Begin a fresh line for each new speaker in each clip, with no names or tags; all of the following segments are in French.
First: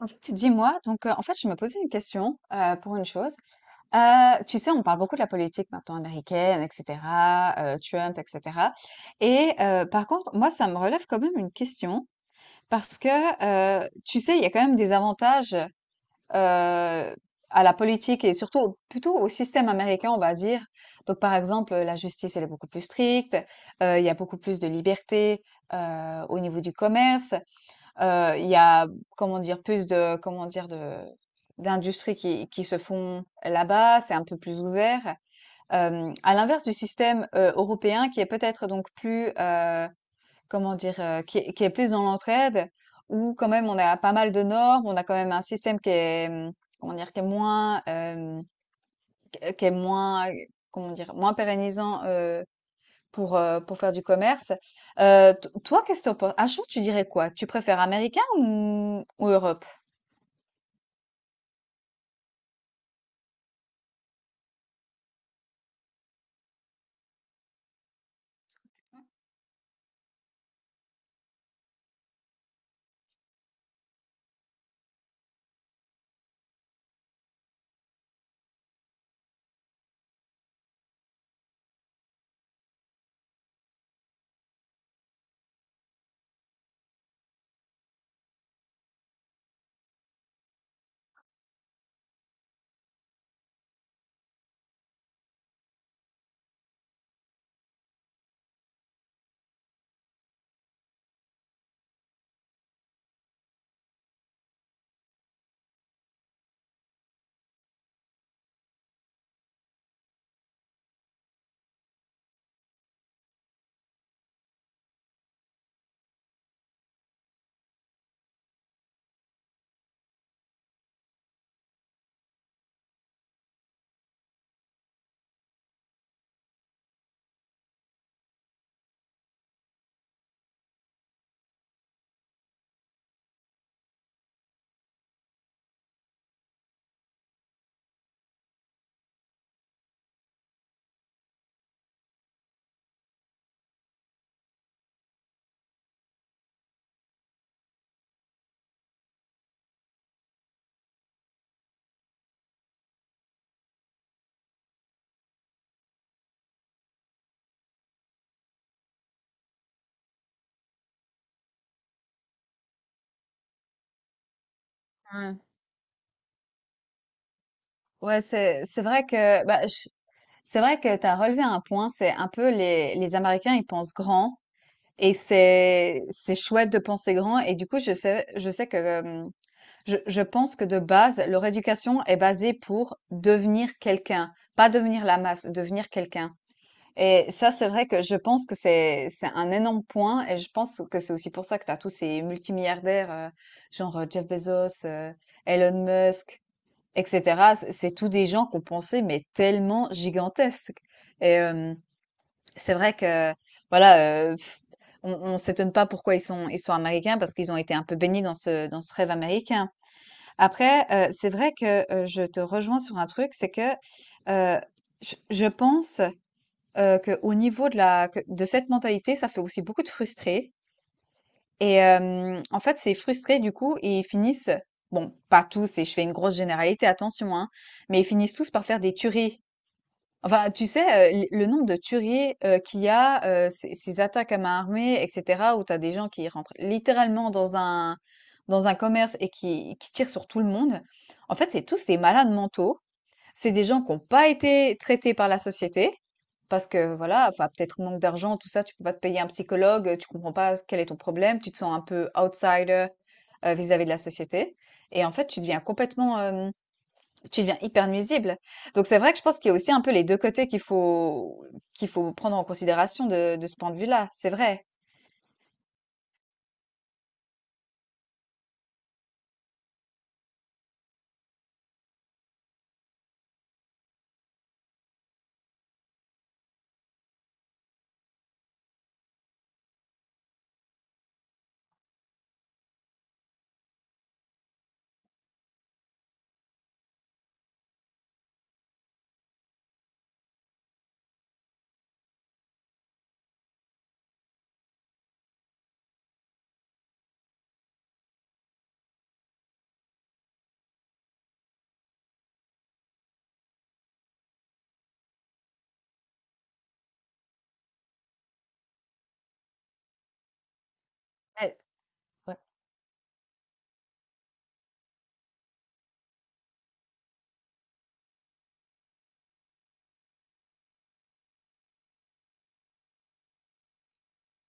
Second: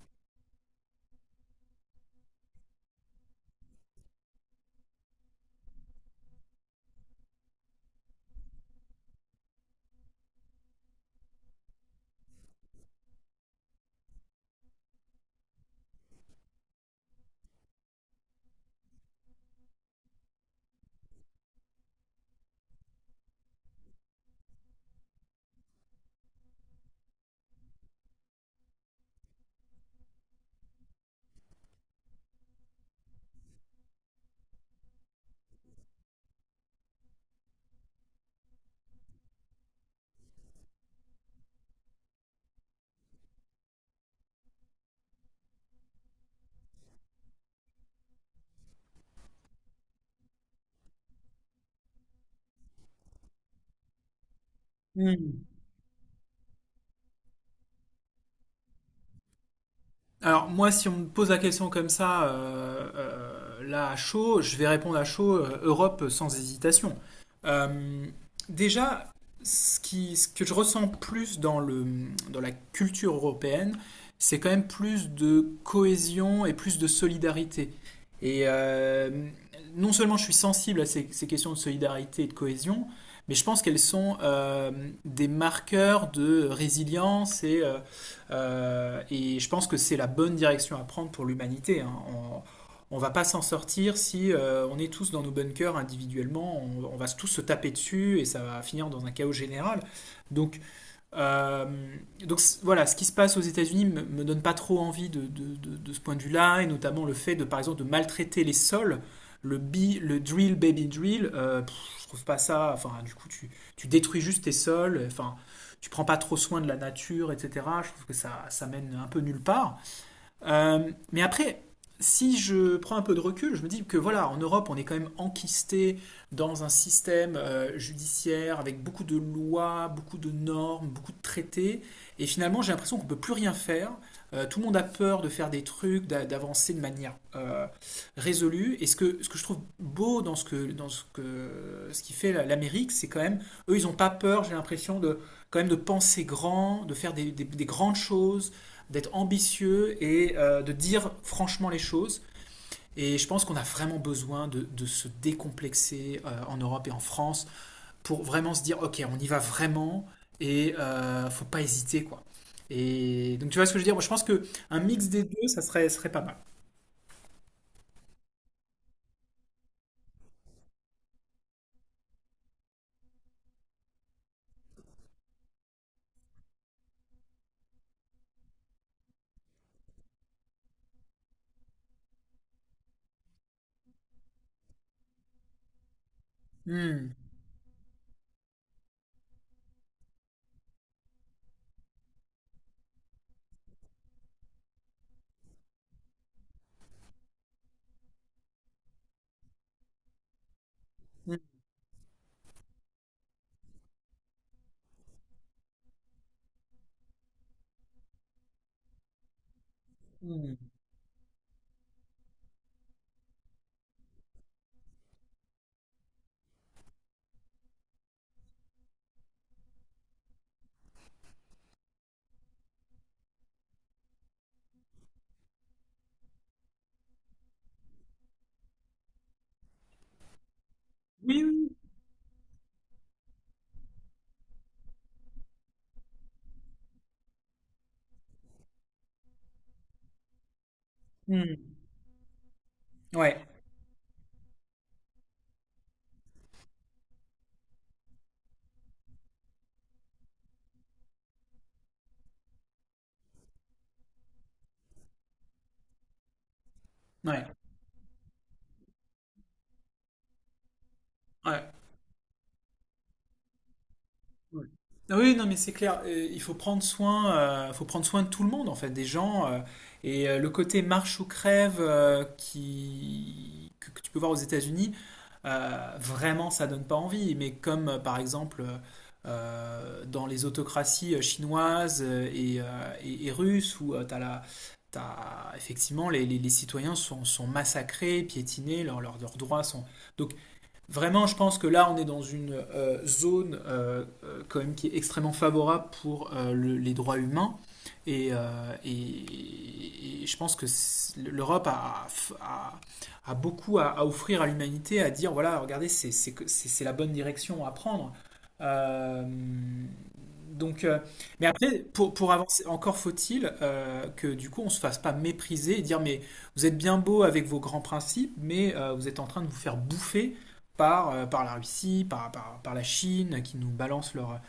En fait, dis-moi, donc en fait, je me posais une question, pour une chose. Tu sais, on parle beaucoup de la politique maintenant américaine etc., Trump etc. et par contre, moi, ça me relève quand même une question parce que, tu sais, il y a quand même des avantages, heu, à la politique et surtout au plutôt au système américain, on va dire. Donc par exemple, la justice, elle est beaucoup plus stricte, il y a beaucoup plus de liberté, au niveau du commerce. Il y a, comment dire, plus de, comment dire, d'industries qui se font là-bas, c'est un peu plus ouvert. À l'inverse du système européen qui est peut-être donc plus, comment dire, qui est plus dans l'entraide, où quand même on a pas mal de normes, on a quand même un système qui est, comment dire, qui est moins, qui est moins, comment dire, moins pérennisant pour faire du commerce.
Hmm.
T toi, qu'est-ce que tu en un jour, tu dirais quoi? Tu préfères américain ou Europe?
Alors moi, si on me pose la question comme ça, là à chaud, je vais répondre à chaud, Europe sans hésitation. Euh, déjà, ce que je ressens plus dans la culture européenne, c'est quand même plus de cohésion et plus de solidarité. Et non seulement je suis sensible à ces questions de solidarité et de cohésion, mais je pense qu'elles sont des marqueurs de résilience et je pense que c'est la bonne direction à prendre pour l'humanité, hein. On ne va pas s'en sortir si on est tous dans nos bunkers individuellement. On va tous se taper dessus et ça va finir dans un chaos général. Donc euh, donc voilà, ce qui se passe aux États-Unis me, me donne pas trop envie de ce point de vue-là, et notamment le fait de, par exemple, de maltraiter les sols, le drill, baby drill, je trouve pas ça. Enfin, du coup, tu détruis juste tes sols, enfin, tu prends pas trop soin de la nature, etc. Je trouve que ça mène un peu nulle part. Mais après, si je prends un peu de recul, je me dis que voilà, en Europe, on est quand même enquisté dans un système judiciaire avec beaucoup de lois, beaucoup de normes, beaucoup de traités. Et finalement, j'ai l'impression qu'on ne peut plus rien faire. Tout le monde a peur de faire des trucs, d'avancer de manière résolue. Ce que je trouve beau ce qui fait l'Amérique, c'est quand même, eux, ils n'ont pas peur, j'ai l'impression, de, quand même de penser grand, de faire des grandes choses, d'être ambitieux et de dire franchement les choses. Et je pense qu'on a vraiment besoin de se décomplexer en Europe et en France pour vraiment se dire, ok, on y va vraiment et faut pas hésiter, quoi. Et donc tu vois ce que je veux dire? Moi, je pense que un mix des
Ouais.
deux, serait pas mal.
Ouais, c'est vrai que, bah, je c'est vrai que t'as relevé un point, c'est un peu les Américains, ils pensent grand et c'est chouette de penser grand et du coup, je sais que, je pense que de base, leur éducation est basée pour devenir quelqu'un, pas devenir la masse, devenir quelqu'un.
Hmm.
Et ça, c'est vrai que je pense que c'est un énorme point et je pense que c'est aussi pour ça que tu as tous ces multimilliardaires, genre Jeff Bezos, Elon Musk, etc. C'est tous des gens qu'on pensait mais tellement gigantesques.
Hmm.
Et c'est vrai que voilà, euh, pff, on s'étonne pas pourquoi ils sont américains parce qu'ils ont été un peu baignés dans ce rêve américain.
Hmm.
Après, c'est vrai que je te rejoins sur un truc, c'est que euh, je pense que au niveau de la que de cette mentalité, ça fait aussi beaucoup de frustrés et en fait, ces frustrés, du coup, ils finissent bon, pas tous et je fais une grosse généralité, attention, hein, mais ils finissent tous par faire des tueries. Enfin, tu sais, l
Oui,
le nombre
oui.
de tueries, qu'il y a, ces attaques à main armée etc., où t'as des gens qui rentrent littéralement dans un commerce et qui tirent sur tout le monde. En fait, c'est
Oui.
tous ces malades mentaux.
Hmm. Ouais,
C'est des gens qui n'ont pas été traités par la société parce que voilà, enfin peut-être manque d'argent, tout ça, tu peux pas te payer un psychologue, tu comprends pas quel est ton problème, tu te sens un peu outsider vis-à-vis de la société. Et en fait, tu deviens complètement, tu
ouais,
deviens hyper nuisible. Donc c'est vrai que je pense qu'il y a aussi un peu les deux côtés qu'il faut
ouais.
prendre en considération de ce point de vue-là. C'est
Ouais.
vrai.
Ah oui, non, mais c'est clair. Il faut prendre soin de tout le monde en fait, des gens. Et le côté marche ou crève que tu peux voir aux États-Unis, vraiment, ça donne pas envie. Mais comme par exemple dans les autocraties chinoises et russes, où tu as la, t'as- effectivement les citoyens sont, sont massacrés, piétinés, leurs droits sont. Donc vraiment, je pense que là, on est dans une zone quand même qui est extrêmement favorable pour les droits humains. Et je pense l'Europe a, a- a beaucoup à offrir à l'humanité, à dire, voilà, regardez, c'est la bonne direction à prendre. Euh, donc, euh, mais
Ouais,
après, pour
ouais,
avancer, encore faut-il que du coup, on se fasse pas mépriser et dire, mais vous êtes bien beau avec vos grands principes, mais vous êtes en train de vous faire bouffer par, par la Russie, par la Chine, qui nous balance leurs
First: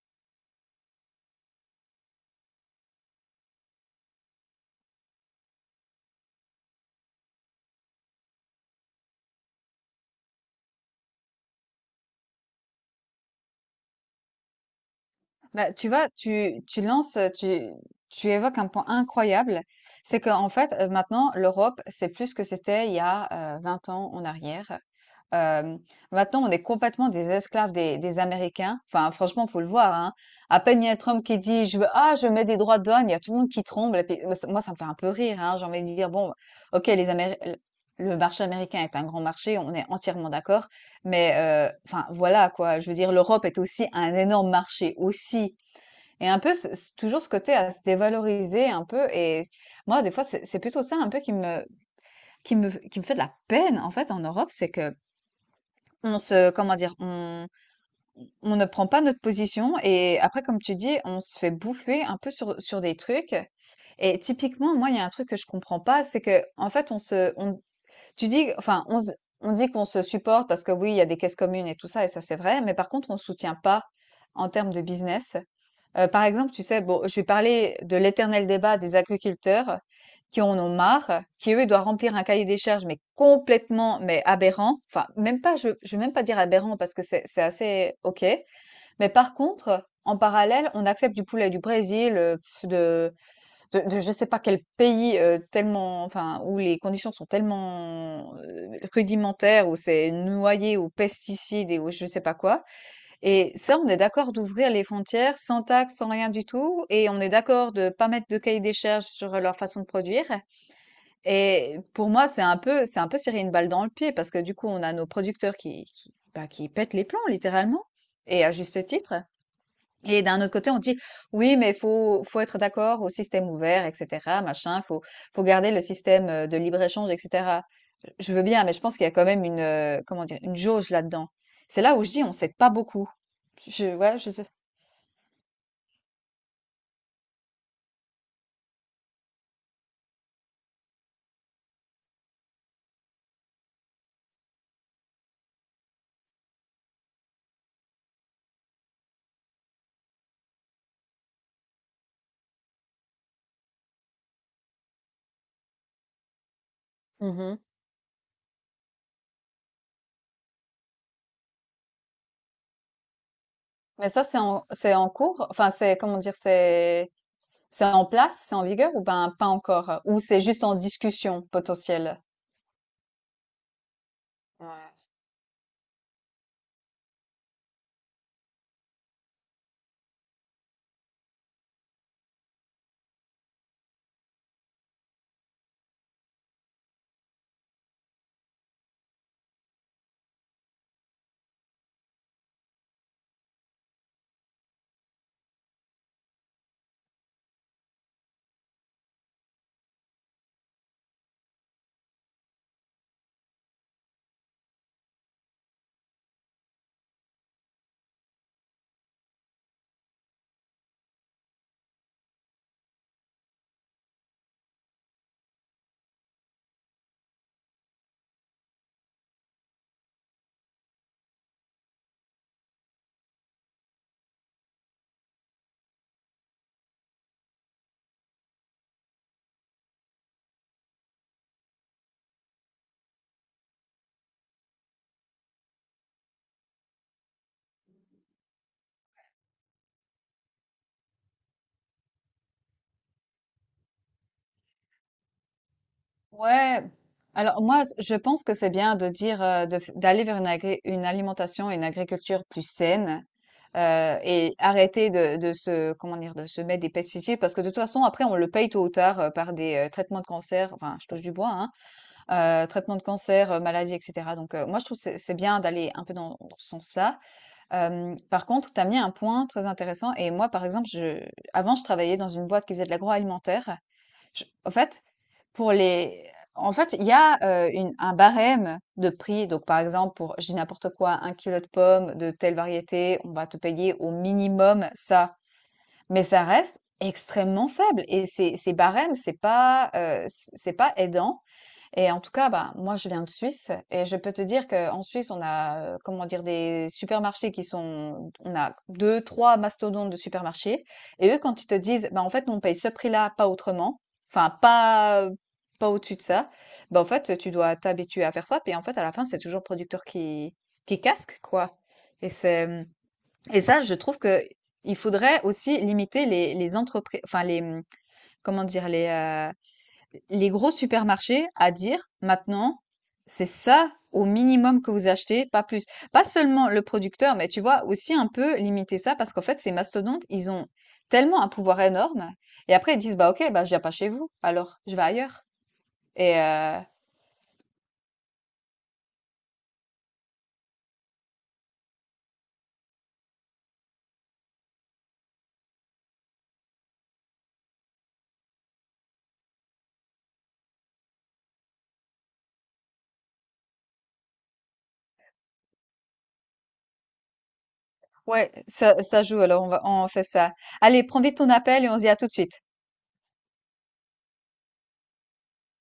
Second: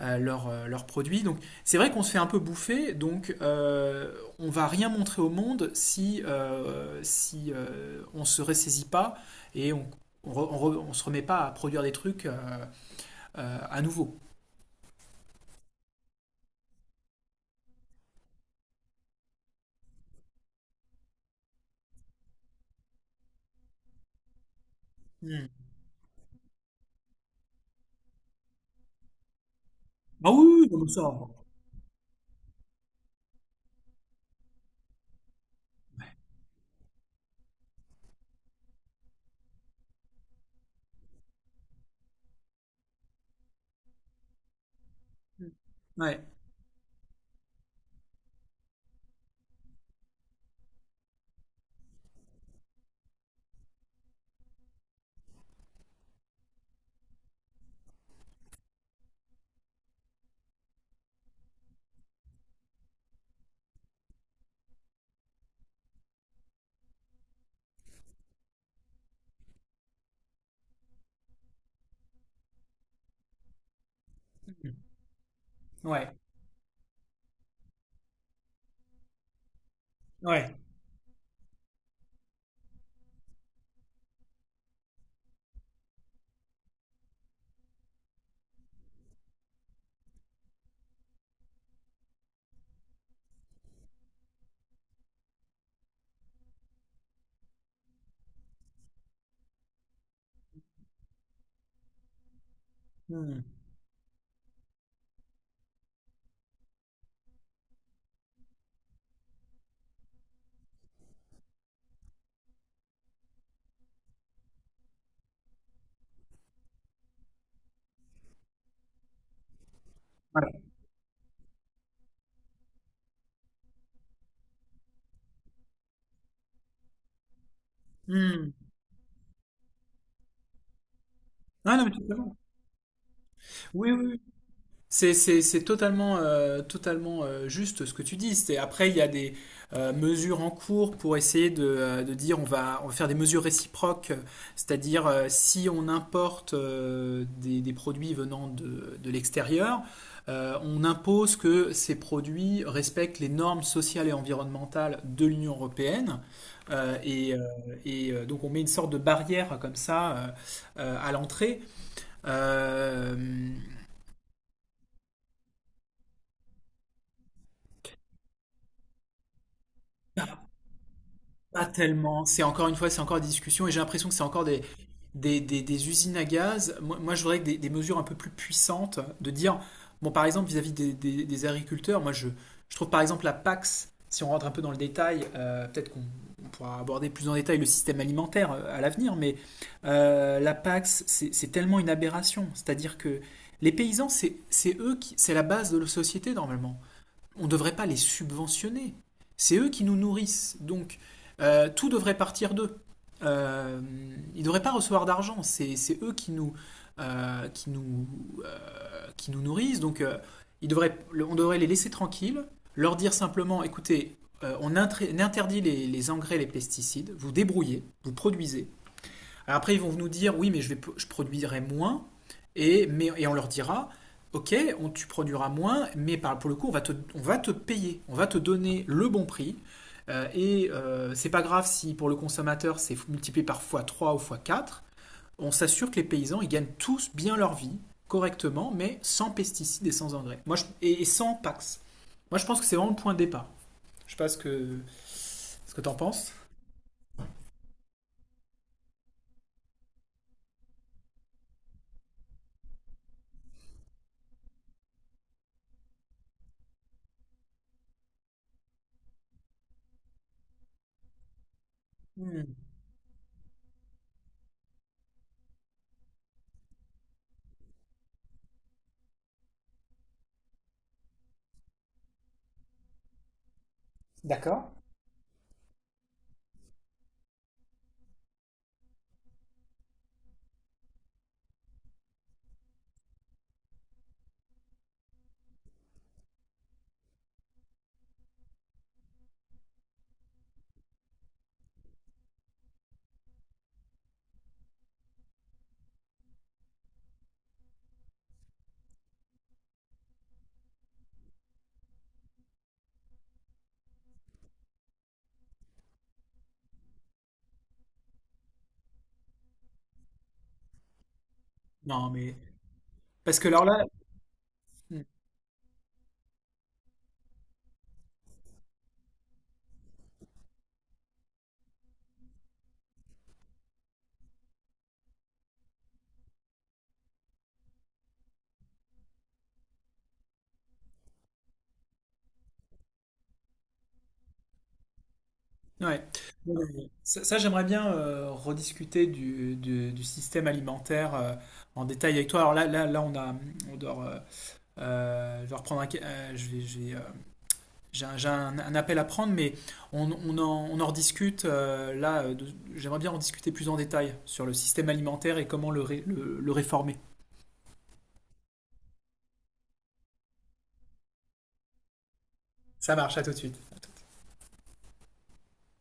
leurs produits. Donc c'est vrai qu'on se fait un peu bouffer, donc on ne va rien montrer au monde si, on ne se ressaisit pas et on, se remet pas à produire des trucs à nouveau.
bah, tu vois, tu lances, tu évoques un point incroyable. C'est qu'en fait, maintenant, l'Europe, c'est plus ce que c'était il y a 20 ans en arrière.
Hmm.
Euh, maintenant, on est complètement des esclaves des Américains. Enfin, franchement, faut le voir, hein.
Ah oui, oui,
À
oui,
peine il
comme
y a
ça.
Trump qui dit, je veux, ah, je mets des droits de douane, il y a tout le monde qui tremble. Et puis, moi, ça me fait un peu rire, hein. J'ai envie de dire, bon, ok, le marché américain est un grand marché, on est entièrement d'accord. Mais, enfin, voilà, quoi. Je veux dire, l'Europe est aussi un énorme marché
Hmm.
aussi.
Ouais,
Et un peu, ce toujours ce côté à se dévaloriser un peu et moi, des fois, c'est plutôt ça un peu qui me fait de la peine, en fait, en Europe. C'est que on se comment dire? On ne prend pas notre position et après, comme tu dis, on se fait bouffer un peu sur des trucs et typiquement, moi, il y a un truc que je comprends pas, c'est que en fait, on se on tu dis enfin, on se on dit qu'on se supporte parce que oui, il y a des caisses communes et tout ça et ça, c'est vrai, mais par contre, on soutient pas en termes de business.
ouais,
Par exemple, tu sais, bon, je vais parler de l'éternel débat des agriculteurs qui
ouais.
en ont marre, qui, eux, doivent remplir un cahier des charges, mais complètement, mais aberrant. Enfin, même pas, je vais même pas dire aberrant parce que c'est assez OK. Mais par contre, en parallèle, on accepte du poulet du Brésil, de je sais pas quel pays, tellement enfin, où les conditions sont tellement, rudimentaires, où c'est noyé aux pesticides et aux je sais pas quoi.
Hmm.
Et ça, on est d'accord d'ouvrir les frontières sans taxe, sans rien du tout, et on est d'accord de pas mettre de cahier des charges sur leur façon de produire. Et pour moi, c'est un peu, se tirer une balle dans le pied parce que du coup, on a nos producteurs bah, qui pètent les plombs littéralement, et à juste titre. Et d'un autre
Voilà.
côté, on dit oui, mais faut être d'accord au système ouvert, etc., machin. Faut garder le système de libre-échange, et cetera. Je veux
Hmm.
bien, mais je pense qu'il y a quand même une comment dire une jauge là-dedans.
Ah
C'est
non, mais
là
tout à
où je dis on
totalement.
s'aide pas beaucoup.
Oui,
Je
oui,
Ouais,
oui.
je sais.
C'est totalement, totalement juste ce que tu dis. C'est, après, il y a des mesures en cours pour essayer de dire on va faire des mesures réciproques, c'est-à-dire si on importe des produits venant de l'extérieur, on impose que ces produits respectent les normes sociales et environnementales de l'Union européenne. Euh, et euh,
Mhm.
donc on met une sorte de barrière comme ça à l'entrée. Euh,
Mais ça, c'est en cours. Enfin, c'est comment dire, c'est en place, c'est en vigueur ou ben pas encore, ou c'est juste en discussion
Pas
potentielle.
tellement. C'est encore une fois, c'est encore des discussions et j'ai l'impression que c'est encore des usines à gaz. Moi, moi, je voudrais des mesures un peu plus puissantes de dire, bon, par exemple, vis-à-vis des agriculteurs, moi, je trouve par exemple la PAX, si on rentre un peu dans le détail, peut-être qu'on on pourra aborder plus en détail le système alimentaire à l'avenir, mais la PAX, c'est tellement une aberration. C'est-à-dire que les paysans, c'est eux qui, c'est la base de la société normalement on ne devrait pas les subventionner. C'est eux qui nous nourrissent. Donc, tout devrait partir d'eux. Euh, ils ne devraient pas recevoir d'argent. C'est eux qui nous, euh, qui nous, qui nous nourrissent. Donc, ils devraient, on devrait les laisser tranquilles, leur dire simplement, écoutez, on interdit les engrais, les pesticides, vous débrouillez, vous produisez, après, ils vont nous dire, oui, mais je produirai moins, et on leur dira, ok, tu produiras moins, mais pour le coup, on va te payer, on va te donner le bon prix, c'est pas grave si pour le consommateur, c'est multiplié par fois trois ou fois quatre on s'assure que les paysans, ils gagnent tous bien leur vie, correctement, mais sans pesticides et sans engrais. Moi, je, et, sans PAX. Moi, je pense que c'est vraiment le point de départ. Je sais pas ce que, ce que t'en penses.
Ouais. Alors moi, je pense que c'est bien de dire d'aller vers une alimentation, une agriculture plus saine et arrêter de se comment dire de se mettre des pesticides parce que de toute façon après on le paye tôt ou tard par des traitements de cancer. Enfin, je touche du bois, hein,
Mmh.
traitements de cancer, maladies, etc. Donc moi je trouve que c'est bien d'aller un peu dans ce sens-là. Par contre, tu as mis un point très intéressant et moi par exemple, je avant je travaillais dans une boîte qui faisait de l'agroalimentaire.
D'accord.
En fait. Pour les En fait, il y a, une un barème de prix. Donc par exemple, pour je dis n'importe quoi, un kilo de pommes de telle variété, on va te payer au minimum ça. Mais ça reste extrêmement faible et ces barèmes, c'est pas, c'est pas aidant et en tout cas, bah, moi, je viens de Suisse et je peux te dire qu'en Suisse, on a, comment dire, des supermarchés qui sont, on a deux, trois mastodontes de supermarchés. Et eux, quand ils te disent, bah, en fait, nous, on paye ce prix-là, pas autrement, enfin, pas au-dessus de ça, bah, en fait, tu dois t'habituer à faire ça. Puis, en fait, à la fin, c'est toujours le producteur qui casque, quoi.
Non,
Et
mais... Parce que
et
alors
ça,
là,
je trouve que il
hmm.
faudrait aussi limiter les entreprises, enfin, comment dire, les gros supermarchés à dire maintenant, c'est ça au minimum que vous achetez, pas plus. Pas seulement le producteur, mais tu vois, aussi un peu limiter ça parce qu'en fait, ces mastodontes, ils ont tellement un pouvoir énorme. Et après, ils disent, bah ok, bah je viens pas chez vous, alors je vais ailleurs.
Ouais.
Et
Ouais. Ça, j'aimerais bien rediscuter du système alimentaire en détail avec toi. Alors là, là, là, on a, on doit, je vais reprendre un, ca- je vais, j'ai un, un appel à prendre, mais on en rediscute. J'aimerais bien en discuter plus en détail sur le système alimentaire et comment le, ré- le réformer.
ouais, ça joue, alors on fait ça. Allez, prends vite ton appel et on se dit à tout de suite.
Ça marche, à tout de suite.